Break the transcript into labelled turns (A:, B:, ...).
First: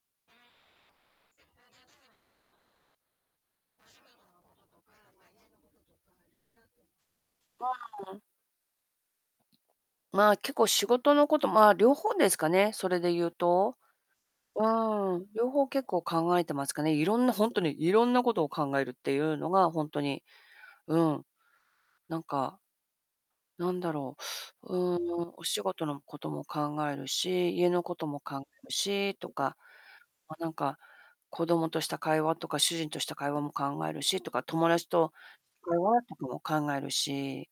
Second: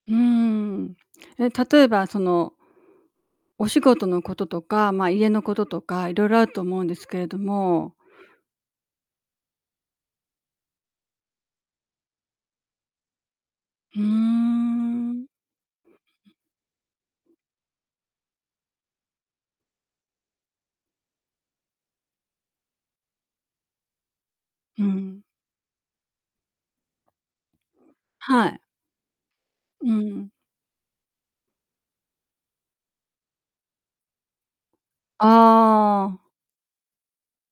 A: うんうんうん。え、例えばそのお仕事のこととか、まあ、家のこととか、いろいろあると思うんですけれど
B: わ、
A: も。
B: お。まあ、結構仕事のことまあ、両方ですかね、それで言うと。
A: ふー
B: う
A: ん。
B: ん、両方結構考えてますかね。いろんな本当にいろんなことを考えるっていうのが、本当に、うん、なんか。なんだろう
A: うん。
B: ーん、お仕事のことも考えるし、家のことも考
A: はい。
B: えるしとか、
A: うん。
B: まあなんか、子供とした会話とか、主人とした会話も考えるしとか、友達と会話
A: あ
B: と
A: あ。
B: かも考えるし。